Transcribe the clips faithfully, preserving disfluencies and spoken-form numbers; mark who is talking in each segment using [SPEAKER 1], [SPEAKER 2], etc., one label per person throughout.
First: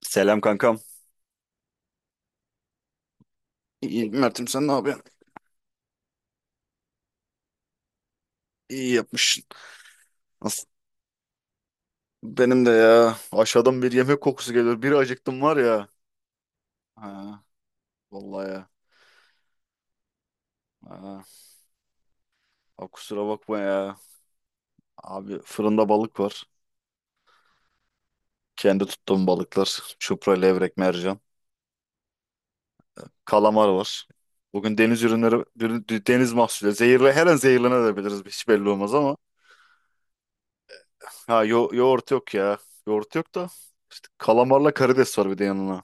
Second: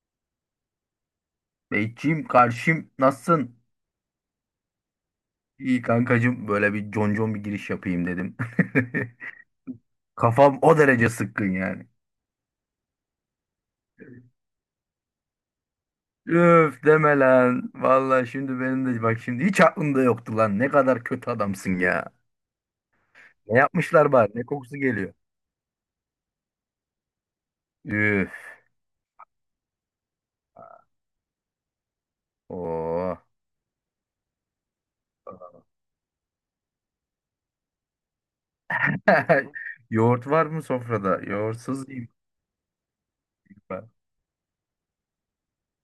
[SPEAKER 1] Selam kankam.
[SPEAKER 2] Beyciğim karşım nasılsın?
[SPEAKER 1] İyi, Mert'im sen ne yapıyorsun?
[SPEAKER 2] İyi kankacım, böyle bir concon bir giriş yapayım dedim.
[SPEAKER 1] İyi yapmışsın.
[SPEAKER 2] Kafam
[SPEAKER 1] As-
[SPEAKER 2] o derece sıkkın yani.
[SPEAKER 1] Benim de ya aşağıdan bir yemek kokusu geliyor. Bir acıktım var ya.
[SPEAKER 2] Üf deme
[SPEAKER 1] Ha,
[SPEAKER 2] lan. Vallahi
[SPEAKER 1] vallahi
[SPEAKER 2] şimdi
[SPEAKER 1] ya.
[SPEAKER 2] benim de bak şimdi hiç aklımda yoktu lan. Ne kadar
[SPEAKER 1] Ha,
[SPEAKER 2] kötü adamsın ya.
[SPEAKER 1] abi kusura bakma
[SPEAKER 2] Ne
[SPEAKER 1] ya.
[SPEAKER 2] yapmışlar bari? Ne kokusu geliyor?
[SPEAKER 1] Abi fırında balık var.
[SPEAKER 2] Üf.
[SPEAKER 1] Kendi tuttuğum balıklar. Çupra, levrek, mercan.
[SPEAKER 2] Oo.
[SPEAKER 1] Kalamar var. Bugün deniz ürünleri, bir- deniz mahsulü. Zehirle, her an zehirlenebiliriz. Hiç belli olmaz ama.
[SPEAKER 2] Yoğurt var mı sofrada?
[SPEAKER 1] Ha, yo,
[SPEAKER 2] Yoğurtsuz yiyeyim
[SPEAKER 1] yoğurt yok ya. Yoğurt yok da.
[SPEAKER 2] ben.
[SPEAKER 1] Kalamarla karides var bir de yanına.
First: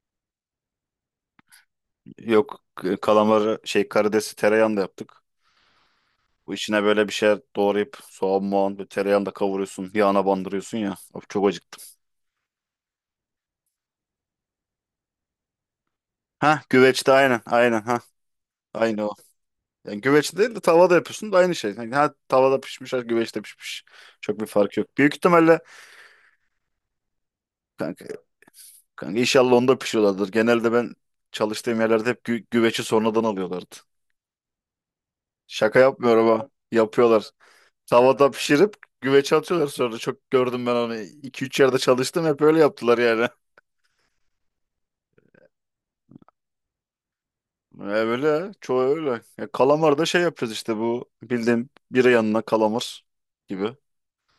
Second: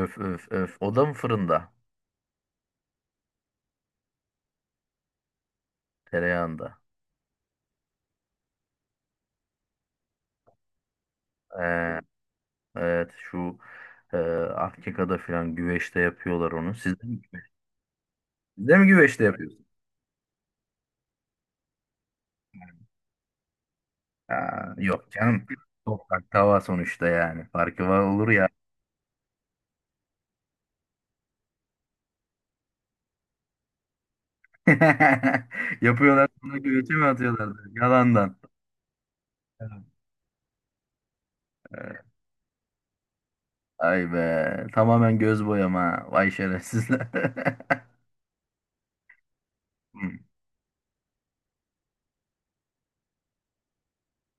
[SPEAKER 2] Öf öf öf. O da mı fırında?
[SPEAKER 1] Yok, kalamar şey karidesi tereyağında yaptık. Bu
[SPEAKER 2] Tereyağında.
[SPEAKER 1] içine böyle bir şeyler doğrayıp soğan muğan ve tereyağını da kavuruyorsun. Yağına bandırıyorsun ya. Of, çok acıktım.
[SPEAKER 2] Ee, evet şu e, Afrika'da filan güveçte yapıyorlar
[SPEAKER 1] Ha,
[SPEAKER 2] onu. Siz
[SPEAKER 1] güveçte aynen aynen, ha.
[SPEAKER 2] Siz de mi
[SPEAKER 1] Aynı o.
[SPEAKER 2] güveçte yapıyorsunuz?
[SPEAKER 1] Yani güveçte değil de tavada yapıyorsun da aynı şey. Yani ha tavada pişmiş ha güveçte pişmiş. Çok bir
[SPEAKER 2] Aa,
[SPEAKER 1] fark yok.
[SPEAKER 2] yok
[SPEAKER 1] Büyük
[SPEAKER 2] canım.
[SPEAKER 1] ihtimalle
[SPEAKER 2] Toprak tava sonuçta yani. Farkı var
[SPEAKER 1] kanka,
[SPEAKER 2] olur ya.
[SPEAKER 1] kanka inşallah onda pişiyorlardır. Genelde ben çalıştığım yerlerde hep gü güveci sonradan alıyorlardı. Şaka yapmıyorum,
[SPEAKER 2] Yapıyorlar
[SPEAKER 1] ha.
[SPEAKER 2] sonra güveçe mi
[SPEAKER 1] Yapıyorlar.
[SPEAKER 2] atıyorlar?
[SPEAKER 1] Tavada
[SPEAKER 2] Yalandan.
[SPEAKER 1] pişirip güveçe atıyorlar sonra. Çok gördüm ben onu. İki üç yerde
[SPEAKER 2] Evet.
[SPEAKER 1] çalıştım, hep öyle yaptılar yani.
[SPEAKER 2] Ay be. Tamamen göz boyama. Vay şerefsizler.
[SPEAKER 1] E, öyle. Çoğu öyle. Ya, kalamar da
[SPEAKER 2] Hmm.
[SPEAKER 1] şey yapıyoruz, işte bu bildiğim bira yanına kalamar gibi.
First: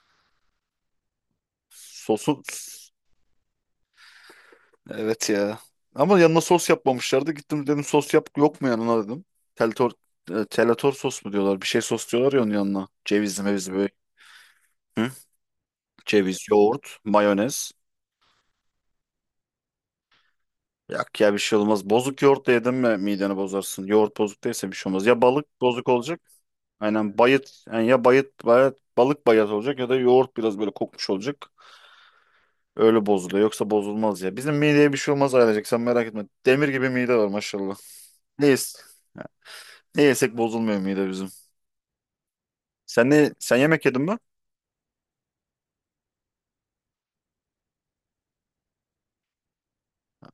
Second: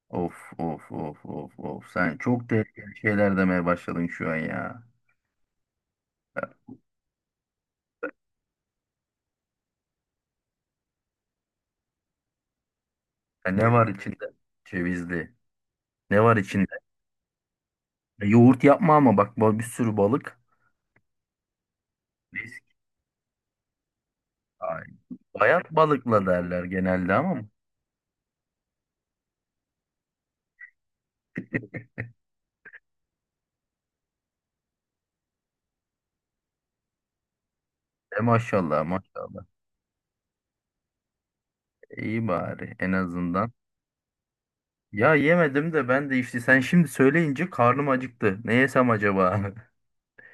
[SPEAKER 2] Of of of of of. Sen
[SPEAKER 1] Sosu,
[SPEAKER 2] çok tehlikeli şeyler demeye başladın şu an ya.
[SPEAKER 1] evet ya. Ama yanına sos yapmamışlardı. Gittim, dedim sos yap yok mu yanına dedim. Teltor e, Telator sos mu diyorlar? Bir şey sos diyorlar ya onun yanına. Cevizli
[SPEAKER 2] Ya ne
[SPEAKER 1] mevizli
[SPEAKER 2] var
[SPEAKER 1] böyle.
[SPEAKER 2] içinde?
[SPEAKER 1] Hı?
[SPEAKER 2] Cevizli. Ne var
[SPEAKER 1] Ceviz,
[SPEAKER 2] içinde?
[SPEAKER 1] yoğurt, mayonez.
[SPEAKER 2] Ya yoğurt yapma ama bak bu- bir sürü balık.
[SPEAKER 1] Yak ya, bir şey olmaz. Bozuk yoğurt da
[SPEAKER 2] Risk.
[SPEAKER 1] yedin mi mideni bozarsın. Yoğurt bozuk değilse bir
[SPEAKER 2] Ay.
[SPEAKER 1] şey olmaz. Ya balık
[SPEAKER 2] Bayat
[SPEAKER 1] bozuk olacak.
[SPEAKER 2] balıkla derler genelde
[SPEAKER 1] Aynen,
[SPEAKER 2] ama.
[SPEAKER 1] bayıt. Yani ya bayıt, bayat- balık bayat olacak ya da yoğurt biraz böyle kokmuş olacak. Öyle bozuluyor. Yoksa bozulmaz ya. Bizim mideye bir şey olmaz ailecek. Sen merak etme. Demir gibi mide var, maşallah.
[SPEAKER 2] E
[SPEAKER 1] Ne,
[SPEAKER 2] maşallah
[SPEAKER 1] yes-
[SPEAKER 2] maşallah.
[SPEAKER 1] Ne yesek bozulmuyor mide bizim.
[SPEAKER 2] İyi bari en
[SPEAKER 1] Sen ne,
[SPEAKER 2] azından.
[SPEAKER 1] sen yemek yedin mi?
[SPEAKER 2] Ya yemedim de ben de işte sen şimdi söyleyince karnım acıktı. Ne yesem acaba?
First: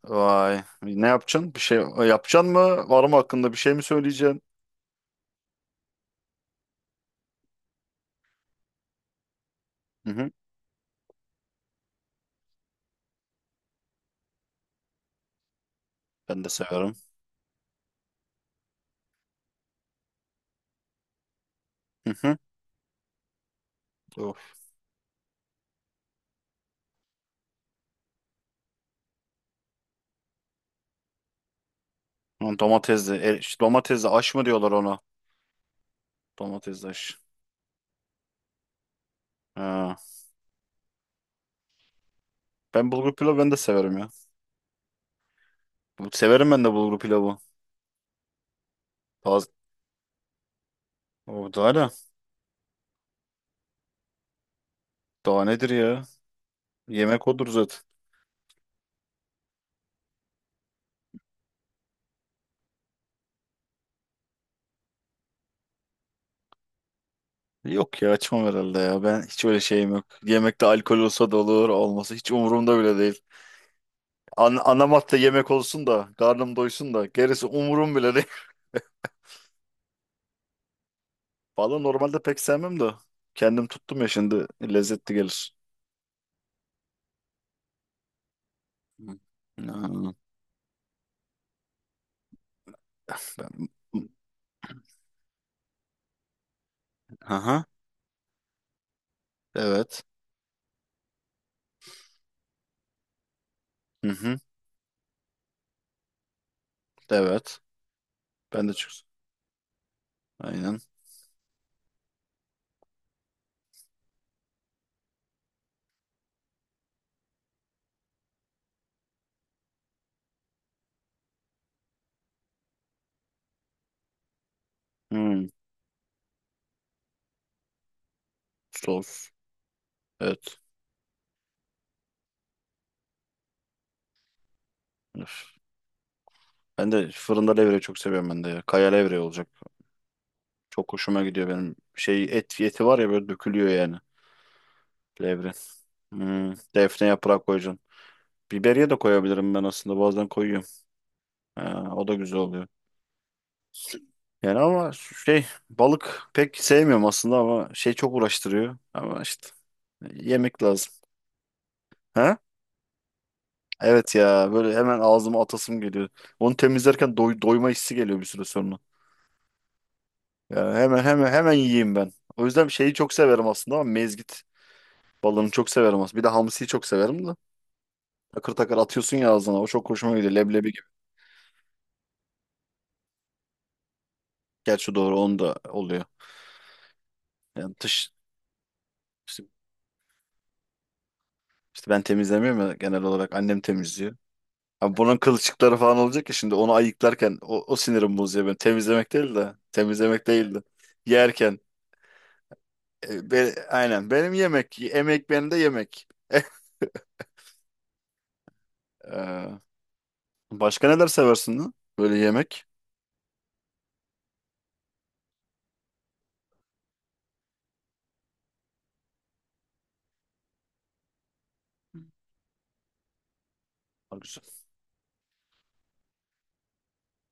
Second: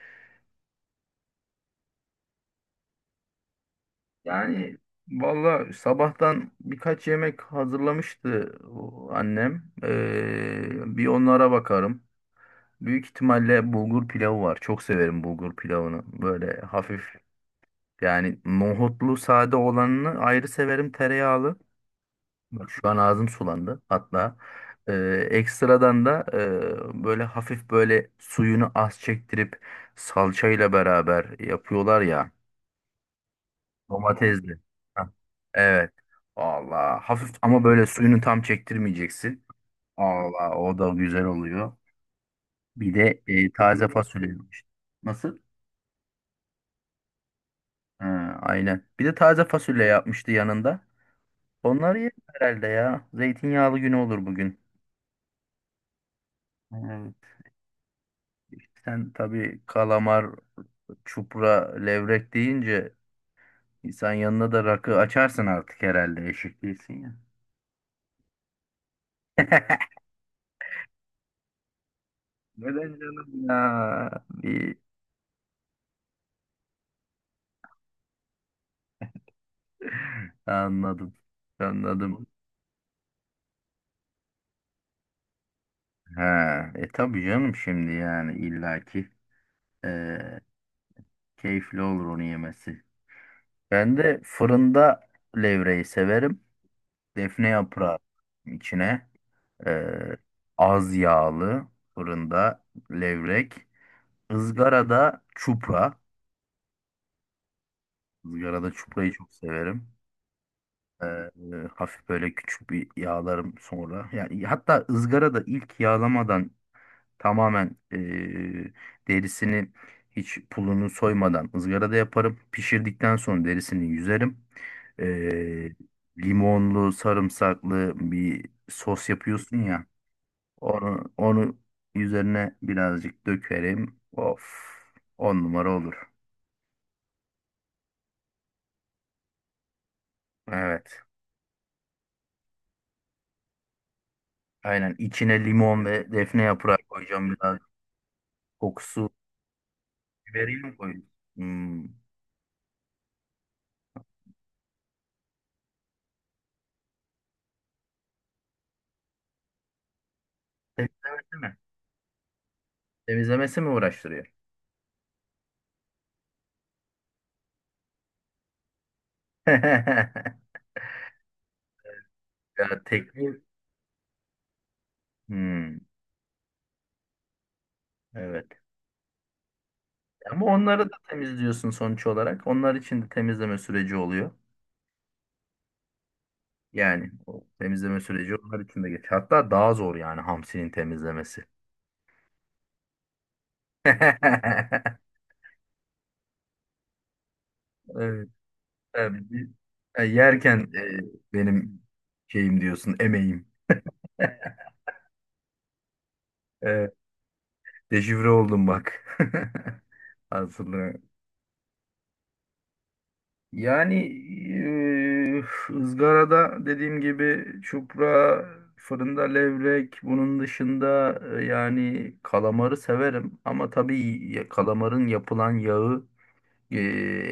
[SPEAKER 1] Vay. Ne yapacaksın? Bir şey e, yapacaksın mı? Var mı hakkında bir şey mi söyleyeceksin?
[SPEAKER 2] Yani valla sabahtan birkaç yemek hazırlamıştı o annem.
[SPEAKER 1] Hı hı.
[SPEAKER 2] Ee, bir onlara bakarım. Büyük ihtimalle bulgur pilavı var. Çok severim bulgur pilavını.
[SPEAKER 1] Ben de
[SPEAKER 2] Böyle
[SPEAKER 1] severim.
[SPEAKER 2] hafif yani nohutlu sade olanını ayrı severim tereyağlı.
[SPEAKER 1] Hı hı.
[SPEAKER 2] Bak şu an ağzım sulandı hatta.
[SPEAKER 1] Of.
[SPEAKER 2] Ee, ekstradan da e, böyle hafif böyle suyunu az çektirip salçayla beraber yapıyorlar ya.
[SPEAKER 1] Lan domatesli. E, işte domatesli aş mı
[SPEAKER 2] Domatesli.
[SPEAKER 1] diyorlar ona?
[SPEAKER 2] Heh, evet.
[SPEAKER 1] Domatesli
[SPEAKER 2] Allah
[SPEAKER 1] aş.
[SPEAKER 2] hafif ama böyle suyunu tam çektirmeyeceksin.
[SPEAKER 1] Ha.
[SPEAKER 2] Allah o da güzel oluyor.
[SPEAKER 1] Ben
[SPEAKER 2] Bir
[SPEAKER 1] bulgur
[SPEAKER 2] de
[SPEAKER 1] pilavı ben
[SPEAKER 2] e,
[SPEAKER 1] de
[SPEAKER 2] taze
[SPEAKER 1] severim ya.
[SPEAKER 2] fasulye yapmıştı. Nasıl?
[SPEAKER 1] Bu- Severim ben de bulgur pilavı.
[SPEAKER 2] Ha, aynen. Bir de taze
[SPEAKER 1] Taz-
[SPEAKER 2] fasulye yapmıştı yanında.
[SPEAKER 1] O daha ne?
[SPEAKER 2] Onları yer herhalde ya. Zeytinyağlı günü olur bugün.
[SPEAKER 1] Daha nedir ya?
[SPEAKER 2] Evet.
[SPEAKER 1] Yemek odur zaten.
[SPEAKER 2] işte sen tabii kalamar, çupra, levrek deyince sen yanına da rakı açarsın artık herhalde eşek değilsin ya.
[SPEAKER 1] Yok ya, açmam herhalde ya. Ben hiç öyle şeyim yok. Yemekte alkol olsa da olur, olmasa hiç umurumda bile
[SPEAKER 2] Neden
[SPEAKER 1] değil.
[SPEAKER 2] canım ya?
[SPEAKER 1] An
[SPEAKER 2] Bir...
[SPEAKER 1] ana madde yemek olsun da, karnım doysun da gerisi umurum bile değil.
[SPEAKER 2] Anladım.
[SPEAKER 1] Valla normalde
[SPEAKER 2] Anladım.
[SPEAKER 1] pek sevmem de kendim tuttum ya, şimdi lezzetli gelir.
[SPEAKER 2] He, e tabii canım şimdi yani illaki
[SPEAKER 1] Hı.
[SPEAKER 2] e,
[SPEAKER 1] Aa,
[SPEAKER 2] keyifli olur onu yemesi.
[SPEAKER 1] Ben...
[SPEAKER 2] Ben de fırında levreyi severim. Defne
[SPEAKER 1] Aha,
[SPEAKER 2] yaprağı içine e,
[SPEAKER 1] evet.
[SPEAKER 2] az yağlı fırında levrek.
[SPEAKER 1] Hı hı,
[SPEAKER 2] Izgarada çupra.
[SPEAKER 1] evet. Ben
[SPEAKER 2] Izgarada
[SPEAKER 1] de çok...
[SPEAKER 2] çuprayı çok severim.
[SPEAKER 1] Aynen.
[SPEAKER 2] Ee, hafif böyle küçük bir yağlarım sonra. Yani hatta ızgara da ilk yağlamadan tamamen ee, derisini hiç pulunu soymadan ızgarada yaparım. Pişirdikten sonra derisini yüzerim.
[SPEAKER 1] Hmm,
[SPEAKER 2] Ee, limonlu, sarımsaklı bir sos
[SPEAKER 1] sos.
[SPEAKER 2] yapıyorsun ya.
[SPEAKER 1] Evet.
[SPEAKER 2] Onu, onu üzerine birazcık dökerim. Of, on
[SPEAKER 1] Üf.
[SPEAKER 2] numara olur.
[SPEAKER 1] Ben de fırında levreyi çok seviyorum ben de ya. Kaya levreği olacak. Çok
[SPEAKER 2] Evet.
[SPEAKER 1] hoşuma gidiyor benim. Şey, et eti var ya, böyle dökülüyor yani.
[SPEAKER 2] Aynen içine
[SPEAKER 1] Levre.
[SPEAKER 2] limon ve defne
[SPEAKER 1] Hmm,
[SPEAKER 2] yaprağı
[SPEAKER 1] defne
[SPEAKER 2] koyacağım
[SPEAKER 1] yaprağı
[SPEAKER 2] biraz.
[SPEAKER 1] koyacaksın. Biberiye de
[SPEAKER 2] Kokusu.
[SPEAKER 1] koyabilirim ben aslında. Bazen
[SPEAKER 2] Biberiye
[SPEAKER 1] koyuyorum.
[SPEAKER 2] mi koyuyorsun?
[SPEAKER 1] Ha,
[SPEAKER 2] Hmm.
[SPEAKER 1] o da güzel oluyor. Yani ama şey balık pek sevmiyorum aslında, ama şey çok uğraştırıyor. Ama işte e, yemek lazım.
[SPEAKER 2] Temizlemesi mi?
[SPEAKER 1] Ha?
[SPEAKER 2] Temizlemesi mi
[SPEAKER 1] Evet
[SPEAKER 2] uğraştırıyor?
[SPEAKER 1] ya, böyle hemen ağzıma atasım geliyor. Onu temizlerken doy- doyma hissi geliyor bir süre sonra. Yani hemen hemen hemen yiyeyim ben. O yüzden
[SPEAKER 2] Ya
[SPEAKER 1] şeyi çok
[SPEAKER 2] tekniği...
[SPEAKER 1] severim aslında, ama mezgit balığını çok
[SPEAKER 2] Hmm,
[SPEAKER 1] severim aslında. Bir de hamsiyi çok severim de.
[SPEAKER 2] evet.
[SPEAKER 1] Takır takır atıyorsun ya ağzına. O çok hoşuma gidiyor.
[SPEAKER 2] Ama
[SPEAKER 1] Leblebi gibi.
[SPEAKER 2] onları da temizliyorsun sonuç olarak. Onlar için de temizleme süreci oluyor.
[SPEAKER 1] Gerçi doğru, onu da oluyor.
[SPEAKER 2] Yani o
[SPEAKER 1] Yani
[SPEAKER 2] temizleme
[SPEAKER 1] dış
[SPEAKER 2] süreci onlar için de geç.
[SPEAKER 1] işte,
[SPEAKER 2] Hatta daha zor yani hamsinin temizlemesi.
[SPEAKER 1] işte ben temizlemiyorum ya, genel olarak annem temizliyor. Abi bunun kılçıkları falan olacak ya, şimdi onu ayıklarken o, o sinirim
[SPEAKER 2] Evet.
[SPEAKER 1] bozuyor ben. Temizlemek
[SPEAKER 2] Tabii.
[SPEAKER 1] değil
[SPEAKER 2] bir-
[SPEAKER 1] de
[SPEAKER 2] e,
[SPEAKER 1] temizlemek değil
[SPEAKER 2] yerken
[SPEAKER 1] de
[SPEAKER 2] e,
[SPEAKER 1] yerken
[SPEAKER 2] benim şeyim diyorsun,
[SPEAKER 1] e,
[SPEAKER 2] emeğim.
[SPEAKER 1] be- aynen benim yemek, emek benim de yemek.
[SPEAKER 2] E, deşifre oldum bak.
[SPEAKER 1] Ee, Başka
[SPEAKER 2] Aslında.
[SPEAKER 1] neler seversin lan? Böyle yemek.
[SPEAKER 2] Yani eee, ızgarada dediğim gibi çupra, fırında levrek, bunun dışında e, yani kalamarı severim ama
[SPEAKER 1] Aa,
[SPEAKER 2] tabii
[SPEAKER 1] güzel.
[SPEAKER 2] ya- kalamarın yapılan yağı e,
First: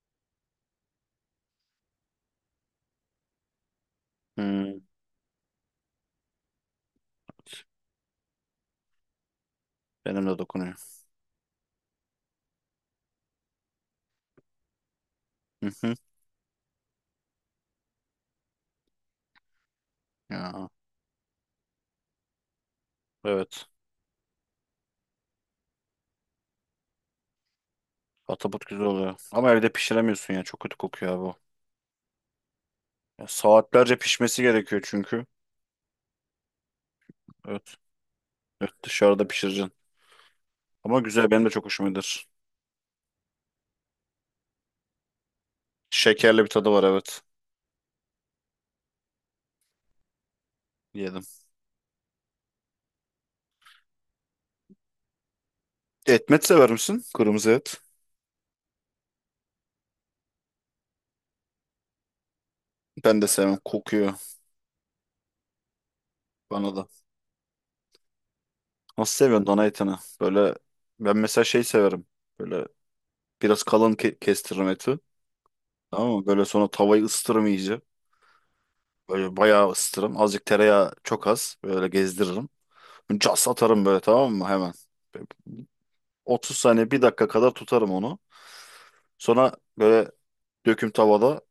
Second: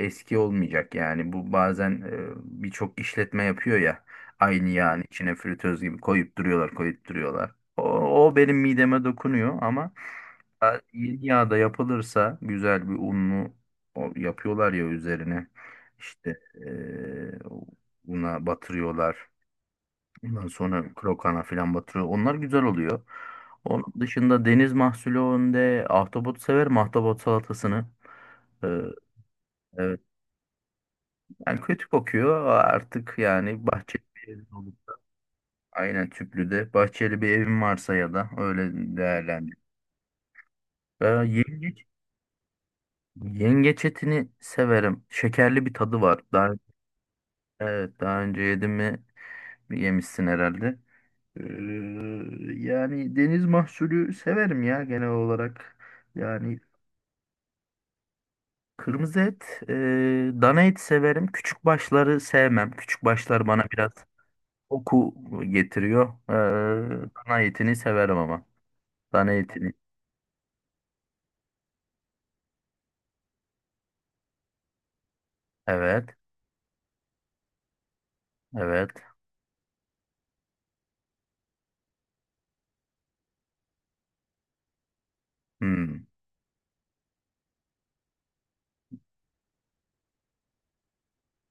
[SPEAKER 2] eski olmayacak. Yani bu bazen e, birçok işletme yapıyor ya aynı
[SPEAKER 1] Hmm,
[SPEAKER 2] yağın içine fritöz gibi koyup duruyorlar, koyup duruyorlar. O, o benim mideme dokunuyor ama
[SPEAKER 1] benim de
[SPEAKER 2] ha,
[SPEAKER 1] dokunuyor.
[SPEAKER 2] İri yağda yapılırsa güzel bir unlu o yapıyorlar ya üzerine
[SPEAKER 1] Hı hı.
[SPEAKER 2] işte eee una batırıyorlar. Ondan
[SPEAKER 1] Ya,
[SPEAKER 2] sonra krokana falan batırıyor. Onlar güzel oluyor.
[SPEAKER 1] evet.
[SPEAKER 2] Onun dışında deniz mahsulü önünde ahtapot severim ahtapot salatasını.
[SPEAKER 1] Atabut
[SPEAKER 2] Ee,
[SPEAKER 1] güzel oluyor. Ama evde
[SPEAKER 2] evet.
[SPEAKER 1] pişiremiyorsun ya. Çok kötü kokuyor abi o.
[SPEAKER 2] Yani kötü kokuyor artık
[SPEAKER 1] Ya,
[SPEAKER 2] yani
[SPEAKER 1] saatlerce
[SPEAKER 2] bahçeli bir
[SPEAKER 1] pişmesi
[SPEAKER 2] evin olur.
[SPEAKER 1] gerekiyor çünkü.
[SPEAKER 2] Aynen tüplü de bahçeli bir evin
[SPEAKER 1] Evet.
[SPEAKER 2] varsa ya da öyle
[SPEAKER 1] Evet, dışarıda
[SPEAKER 2] değerlendir.
[SPEAKER 1] pişireceksin. Ama
[SPEAKER 2] Ee,
[SPEAKER 1] güzel, benim de çok
[SPEAKER 2] yengeç
[SPEAKER 1] hoşuma gider.
[SPEAKER 2] Yengeç etini severim. Şekerli bir tadı var.
[SPEAKER 1] Şekerli bir
[SPEAKER 2] Daha,
[SPEAKER 1] tadı var, evet.
[SPEAKER 2] evet, daha önce yedim mi yemişsin herhalde.
[SPEAKER 1] Yedim.
[SPEAKER 2] Ee, yani deniz mahsulü severim ya genel olarak.
[SPEAKER 1] Etmet
[SPEAKER 2] Yani
[SPEAKER 1] sever misin? Kırmızı et.
[SPEAKER 2] kırmızı et, e, dana et severim. Küçük başları sevmem. Küçük
[SPEAKER 1] Ben de
[SPEAKER 2] başlar
[SPEAKER 1] sevmem.
[SPEAKER 2] bana biraz
[SPEAKER 1] Kokuyor
[SPEAKER 2] koku getiriyor.
[SPEAKER 1] bana da.
[SPEAKER 2] Ee, dana etini severim ama.
[SPEAKER 1] Nasıl
[SPEAKER 2] Dana
[SPEAKER 1] seviyorsun dana
[SPEAKER 2] etini.
[SPEAKER 1] etini? Böyle ben mesela şey severim. Böyle biraz kalın ke- kestiririm eti. Tamam
[SPEAKER 2] Evet,
[SPEAKER 1] mı? Böyle sonra tavayı ısıtırım iyice.
[SPEAKER 2] evet.
[SPEAKER 1] Böyle bayağı ısıtırım. Azıcık tereyağı, çok az. Böyle gezdiririm. Cas atarım böyle, tamam mı? Hemen. Böyle
[SPEAKER 2] Hmm.
[SPEAKER 1] otuz saniye bir dakika kadar tutarım onu. Sonra böyle döküm tavada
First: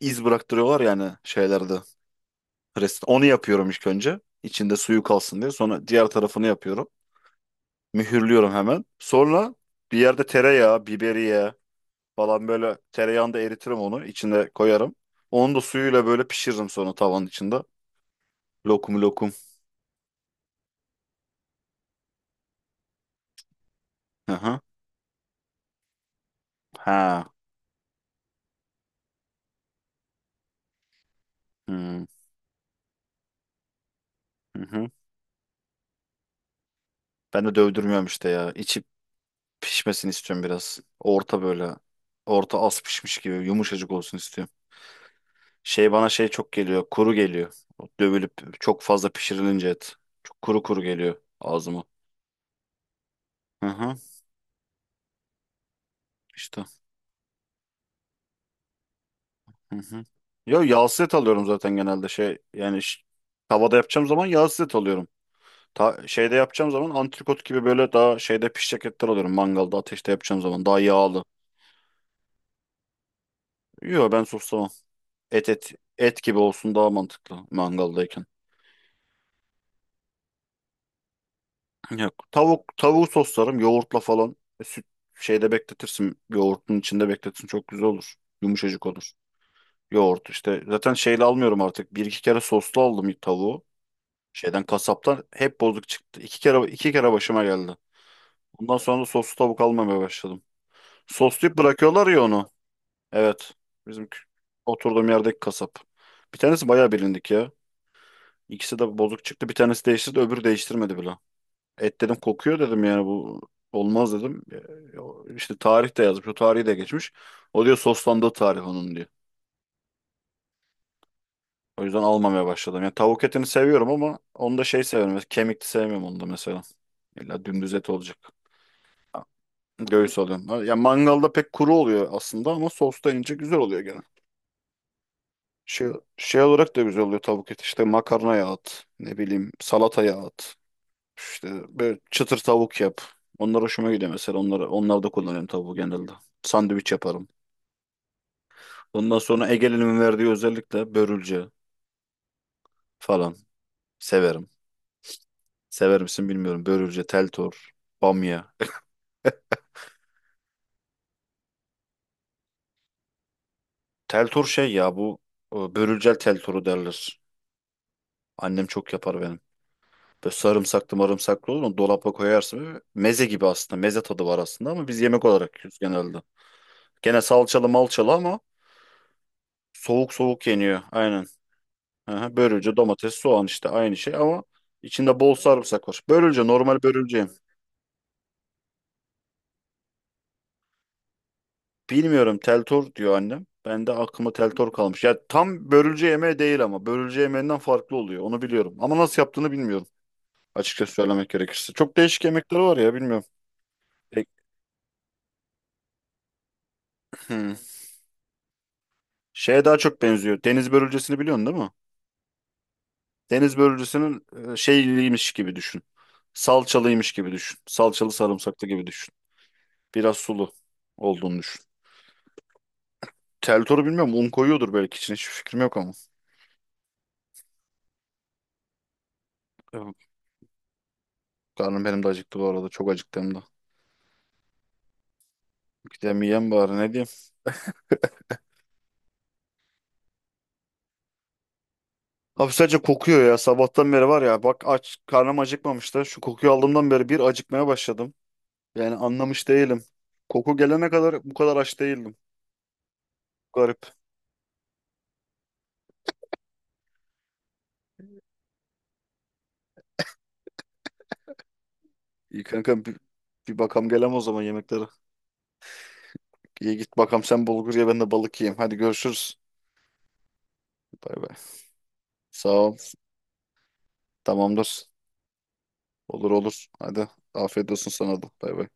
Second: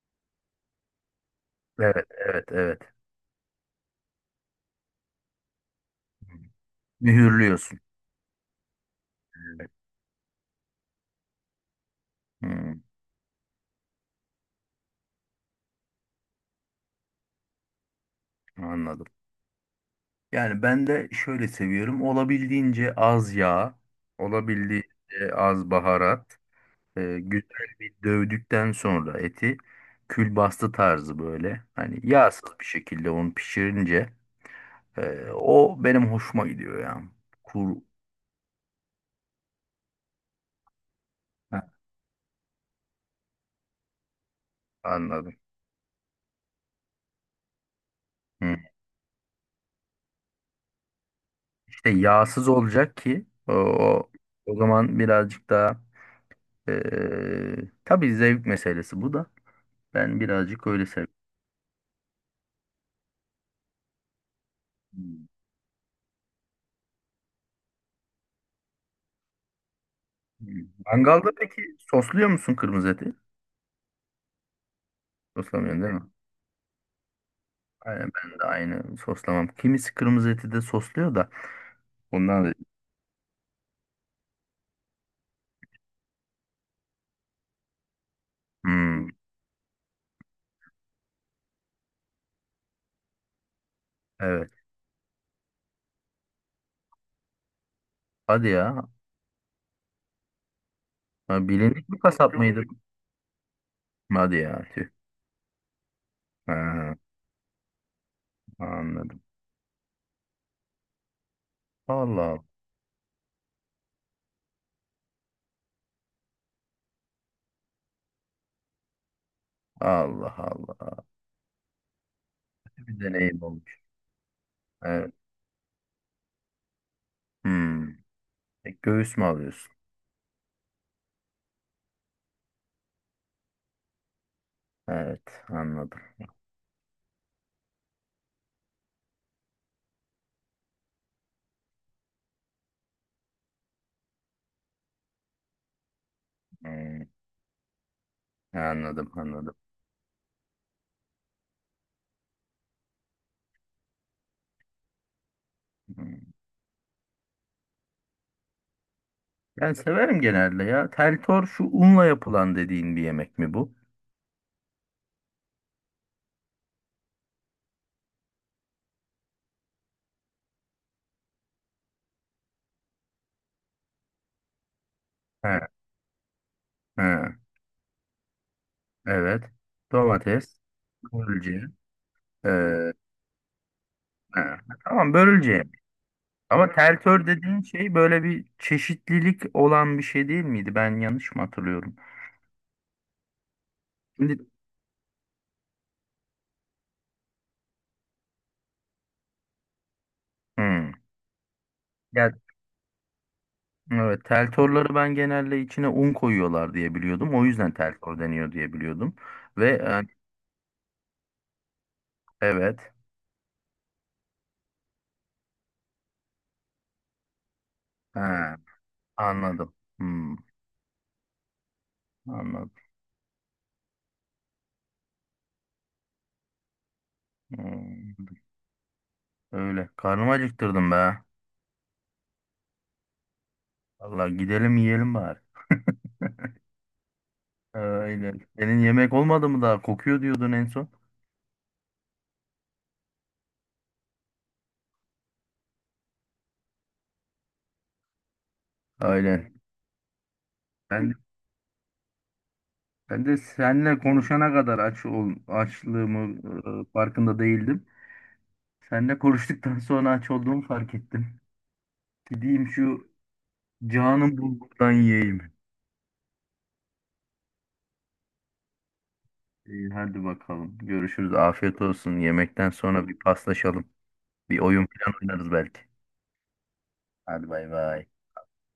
[SPEAKER 1] iz bıraktırıyorlar yani şeylerde.
[SPEAKER 2] Evet, evet, evet.
[SPEAKER 1] Preston. Onu yapıyorum ilk önce. İçinde suyu kalsın diye. Sonra diğer tarafını yapıyorum.
[SPEAKER 2] Mühürlüyorsun.
[SPEAKER 1] Mühürlüyorum hemen. Sonra
[SPEAKER 2] Evet.
[SPEAKER 1] bir yerde tereyağı, biberiye falan, böyle
[SPEAKER 2] Hmm,
[SPEAKER 1] tereyağında eritirim onu. İçine koyarım. Onu da suyuyla böyle pişiririm sonra tavanın içinde. Lokum
[SPEAKER 2] anladım.
[SPEAKER 1] lokum.
[SPEAKER 2] Yani ben de şöyle seviyorum. Olabildiğince az yağ,
[SPEAKER 1] Hı hı.
[SPEAKER 2] olabildiğince az baharat, e,
[SPEAKER 1] Ha.
[SPEAKER 2] güzel bir dövdükten sonra eti külbastı tarzı böyle. Hani
[SPEAKER 1] Hmm.
[SPEAKER 2] yağsız bir şekilde onu pişirince
[SPEAKER 1] Hı hı.
[SPEAKER 2] e, o benim hoşuma gidiyor yani.
[SPEAKER 1] Ben de
[SPEAKER 2] Kur,
[SPEAKER 1] dövdürmüyorum işte ya. İçi pişmesini istiyorum biraz. Orta
[SPEAKER 2] ha,
[SPEAKER 1] böyle. Orta az pişmiş gibi yumuşacık olsun istiyorum.
[SPEAKER 2] anladım.
[SPEAKER 1] Şey bana şey çok geliyor. Kuru geliyor.
[SPEAKER 2] Hı.
[SPEAKER 1] Dövülüp çok fazla pişirilince et. Çok kuru kuru geliyor ağzıma.
[SPEAKER 2] İşte yağsız olacak ki o,
[SPEAKER 1] Hı hı.
[SPEAKER 2] o o zaman birazcık daha
[SPEAKER 1] İşte.
[SPEAKER 2] eee tabii zevk meselesi bu da.
[SPEAKER 1] Hı hı.
[SPEAKER 2] Ben
[SPEAKER 1] Yo,
[SPEAKER 2] birazcık öyle
[SPEAKER 1] yağsız et alıyorum zaten genelde şey. Yani ş- tavada yapacağım zaman yağsız et alıyorum.
[SPEAKER 2] seviyorum.
[SPEAKER 1] Ta, şeyde yapacağım zaman antrikot gibi, böyle daha şeyde pişecek etler alıyorum. Mangalda ateşte yapacağım zaman
[SPEAKER 2] Hmm.
[SPEAKER 1] daha yağlı.
[SPEAKER 2] Mangalda peki sosluyor musun kırmızı eti?
[SPEAKER 1] Yo, ben soslamam. Et, et
[SPEAKER 2] Soslamıyorsun değil mi?
[SPEAKER 1] et gibi olsun, daha mantıklı
[SPEAKER 2] Aynen
[SPEAKER 1] mangaldayken.
[SPEAKER 2] ben de aynı soslamam. Kimisi kırmızı eti de sosluyor da.
[SPEAKER 1] Yok.
[SPEAKER 2] Bundan da...
[SPEAKER 1] Tavuk, tavuğu soslarım yoğurtla falan. E, Süt şeyde bekletirsin. Yoğurtun içinde bekletirsin. Çok güzel olur. Yumuşacık
[SPEAKER 2] Hmm,
[SPEAKER 1] olur. Yoğurt işte. Zaten şeyle almıyorum artık. Bir iki kere soslu aldım tavuğu.
[SPEAKER 2] evet.
[SPEAKER 1] Şeyden, kasaptan hep bozuk çıktı. İki kere iki kere başıma geldi.
[SPEAKER 2] Hadi
[SPEAKER 1] Bundan
[SPEAKER 2] ya.
[SPEAKER 1] sonra da soslu tavuk almamaya başladım.
[SPEAKER 2] Ha,
[SPEAKER 1] Soslayıp
[SPEAKER 2] bilindik bir
[SPEAKER 1] bırakıyorlar ya
[SPEAKER 2] kasap
[SPEAKER 1] onu.
[SPEAKER 2] mıydı?
[SPEAKER 1] Evet. Bizim kü-
[SPEAKER 2] Hadi ya. Tüh.
[SPEAKER 1] oturduğum yerdeki kasap. Bir tanesi bayağı
[SPEAKER 2] Ha,
[SPEAKER 1] bilindik ya. İkisi de
[SPEAKER 2] anladım.
[SPEAKER 1] bozuk çıktı. Bir tanesi değiştirdi, öbürü değiştirmedi bile.
[SPEAKER 2] Allah
[SPEAKER 1] Et dedim,
[SPEAKER 2] Allah.
[SPEAKER 1] kokuyor dedim, yani bu olmaz dedim. E, İşte tarih de yazmış. O tarihi de geçmiş. O diyor soslandığı tarih onun diyor.
[SPEAKER 2] Allah
[SPEAKER 1] O yüzden almamaya başladım. Yani
[SPEAKER 2] bir
[SPEAKER 1] tavuk
[SPEAKER 2] deneyim
[SPEAKER 1] etini
[SPEAKER 2] olmuş.
[SPEAKER 1] seviyorum ama onu da şey
[SPEAKER 2] Evet.
[SPEAKER 1] seviyorum. Mesela kemikli sevmiyorum onu da mesela. İlla dümdüz
[SPEAKER 2] Hmm.
[SPEAKER 1] et olacak.
[SPEAKER 2] E, göğüs mü alıyorsun?
[SPEAKER 1] Göğüs alıyorum. Ha, ya mangalda pek kuru oluyor aslında ama sosta ince güzel oluyor gene.
[SPEAKER 2] Evet.
[SPEAKER 1] Şey,
[SPEAKER 2] Anladım.
[SPEAKER 1] şey olarak da güzel oluyor tavuk eti. İşte makarnaya at. Ne bileyim, salataya at. İşte böyle çıtır tavuk yap. Onlar hoşuma gidiyor mesela. Onları, onlarda kullanıyorum tavuğu genelde. Sandviç
[SPEAKER 2] Hmm,
[SPEAKER 1] yaparım.
[SPEAKER 2] anladım.
[SPEAKER 1] Ondan sonra
[SPEAKER 2] Anladım.
[SPEAKER 1] Ege'nin verdiği özellikle börülce falan severim. Sever
[SPEAKER 2] Hmm.
[SPEAKER 1] misin bilmiyorum. Börülce, teltor, bamya.
[SPEAKER 2] Ben severim genelde ya. Teltor şu unla yapılan dediğin bir yemek mi bu?
[SPEAKER 1] Teltor şey ya, bu e, börülcel teltoru derler. Annem çok yapar benim. Böyle sarımsaklı marımsaklı olur, onu dolapa koyarsın. Böyle meze gibi aslında. Meze tadı var aslında ama biz yemek
[SPEAKER 2] He,
[SPEAKER 1] olarak yiyoruz genelde.
[SPEAKER 2] he.
[SPEAKER 1] Gene salçalı malçalı ama
[SPEAKER 2] Evet.
[SPEAKER 1] soğuk soğuk
[SPEAKER 2] Domates,
[SPEAKER 1] yeniyor. Aynen.
[SPEAKER 2] börülce.
[SPEAKER 1] Aha, börülce,
[SPEAKER 2] Ee,
[SPEAKER 1] domates, soğan, işte aynı şey ama
[SPEAKER 2] ha, tamam
[SPEAKER 1] içinde bol
[SPEAKER 2] börülce.
[SPEAKER 1] sarımsak var. Börülce,
[SPEAKER 2] Ama
[SPEAKER 1] normal börülce.
[SPEAKER 2] tentör dediğin şey böyle bir çeşitlilik olan bir şey değil miydi? Ben yanlış mı hatırlıyorum?
[SPEAKER 1] Bilmiyorum, Teltor diyor annem. Ben de aklıma
[SPEAKER 2] Şimdi
[SPEAKER 1] Teltor kalmış. Ya, tam börülce yemeği değil ama börülce yemeğinden farklı oluyor. Onu biliyorum. Ama nasıl yaptığını bilmiyorum. Açıkça
[SPEAKER 2] hmm.
[SPEAKER 1] söylemek gerekirse. Çok değişik
[SPEAKER 2] Ya,
[SPEAKER 1] yemekleri var ya, bilmiyorum.
[SPEAKER 2] evet,
[SPEAKER 1] E,
[SPEAKER 2] teltorları ben genelde içine un koyuyorlar diye biliyordum. O
[SPEAKER 1] hmm.
[SPEAKER 2] yüzden teltor deniyor diye biliyordum.
[SPEAKER 1] Şeye
[SPEAKER 2] Ve
[SPEAKER 1] daha çok
[SPEAKER 2] e,
[SPEAKER 1] benziyor. Deniz börülcesini biliyorsun değil mi?
[SPEAKER 2] evet.
[SPEAKER 1] Deniz börülcesinin e, şeyliymiş gibi düşün. Salçalıymış gibi düşün. Salçalı
[SPEAKER 2] Ha,
[SPEAKER 1] sarımsaklı gibi düşün.
[SPEAKER 2] anladım.
[SPEAKER 1] Biraz
[SPEAKER 2] Hmm,
[SPEAKER 1] sulu olduğunu düşün.
[SPEAKER 2] anladım.
[SPEAKER 1] Teltoru bilmiyorum. Un koyuyordur belki içine. Hiçbir fikrim yok ama.
[SPEAKER 2] Hmm, öyle.
[SPEAKER 1] Evet.
[SPEAKER 2] Karnımı acıktırdım be.
[SPEAKER 1] Karnım benim de acıktı bu arada. Çok acıktım da.
[SPEAKER 2] Vallahi gidelim yiyelim bari.
[SPEAKER 1] Gidemeyeyim bari. Ne diyeyim?
[SPEAKER 2] Aynen. Senin yemek olmadı mı daha? Kokuyor diyordun en son.
[SPEAKER 1] Abi sadece kokuyor ya. Sabahtan beri var ya. Bak aç. Karnım acıkmamış da. Şu kokuyu aldığımdan beri bir acıkmaya başladım. Yani anlamış
[SPEAKER 2] Aynen.
[SPEAKER 1] değilim. Koku gelene
[SPEAKER 2] Ben,
[SPEAKER 1] kadar bu kadar aç değildim.
[SPEAKER 2] ben de
[SPEAKER 1] Garip.
[SPEAKER 2] seninle konuşana kadar aç ol, açlığımı e, farkında değildim. Seninle konuştuktan sonra aç olduğumu fark ettim.
[SPEAKER 1] İyi
[SPEAKER 2] Gideyim
[SPEAKER 1] kanka, bir,
[SPEAKER 2] şu
[SPEAKER 1] bir bakam gelem o
[SPEAKER 2] canım
[SPEAKER 1] zaman yemeklere.
[SPEAKER 2] bulgurdan yiyeyim.
[SPEAKER 1] İyi, git bakam sen bulgur ye, ben de balık yiyeyim. Hadi, görüşürüz.
[SPEAKER 2] İyi, hadi bakalım.
[SPEAKER 1] Bay
[SPEAKER 2] Görüşürüz.
[SPEAKER 1] bay.
[SPEAKER 2] Afiyet olsun.
[SPEAKER 1] Sağ
[SPEAKER 2] Yemekten
[SPEAKER 1] ol.
[SPEAKER 2] sonra bir paslaşalım. Bir
[SPEAKER 1] Tamamdır.
[SPEAKER 2] oyun falan oynarız belki.
[SPEAKER 1] Olur olur. Hadi.
[SPEAKER 2] Hadi bay
[SPEAKER 1] Afiyet olsun
[SPEAKER 2] bay.
[SPEAKER 1] sana da. Bay bay.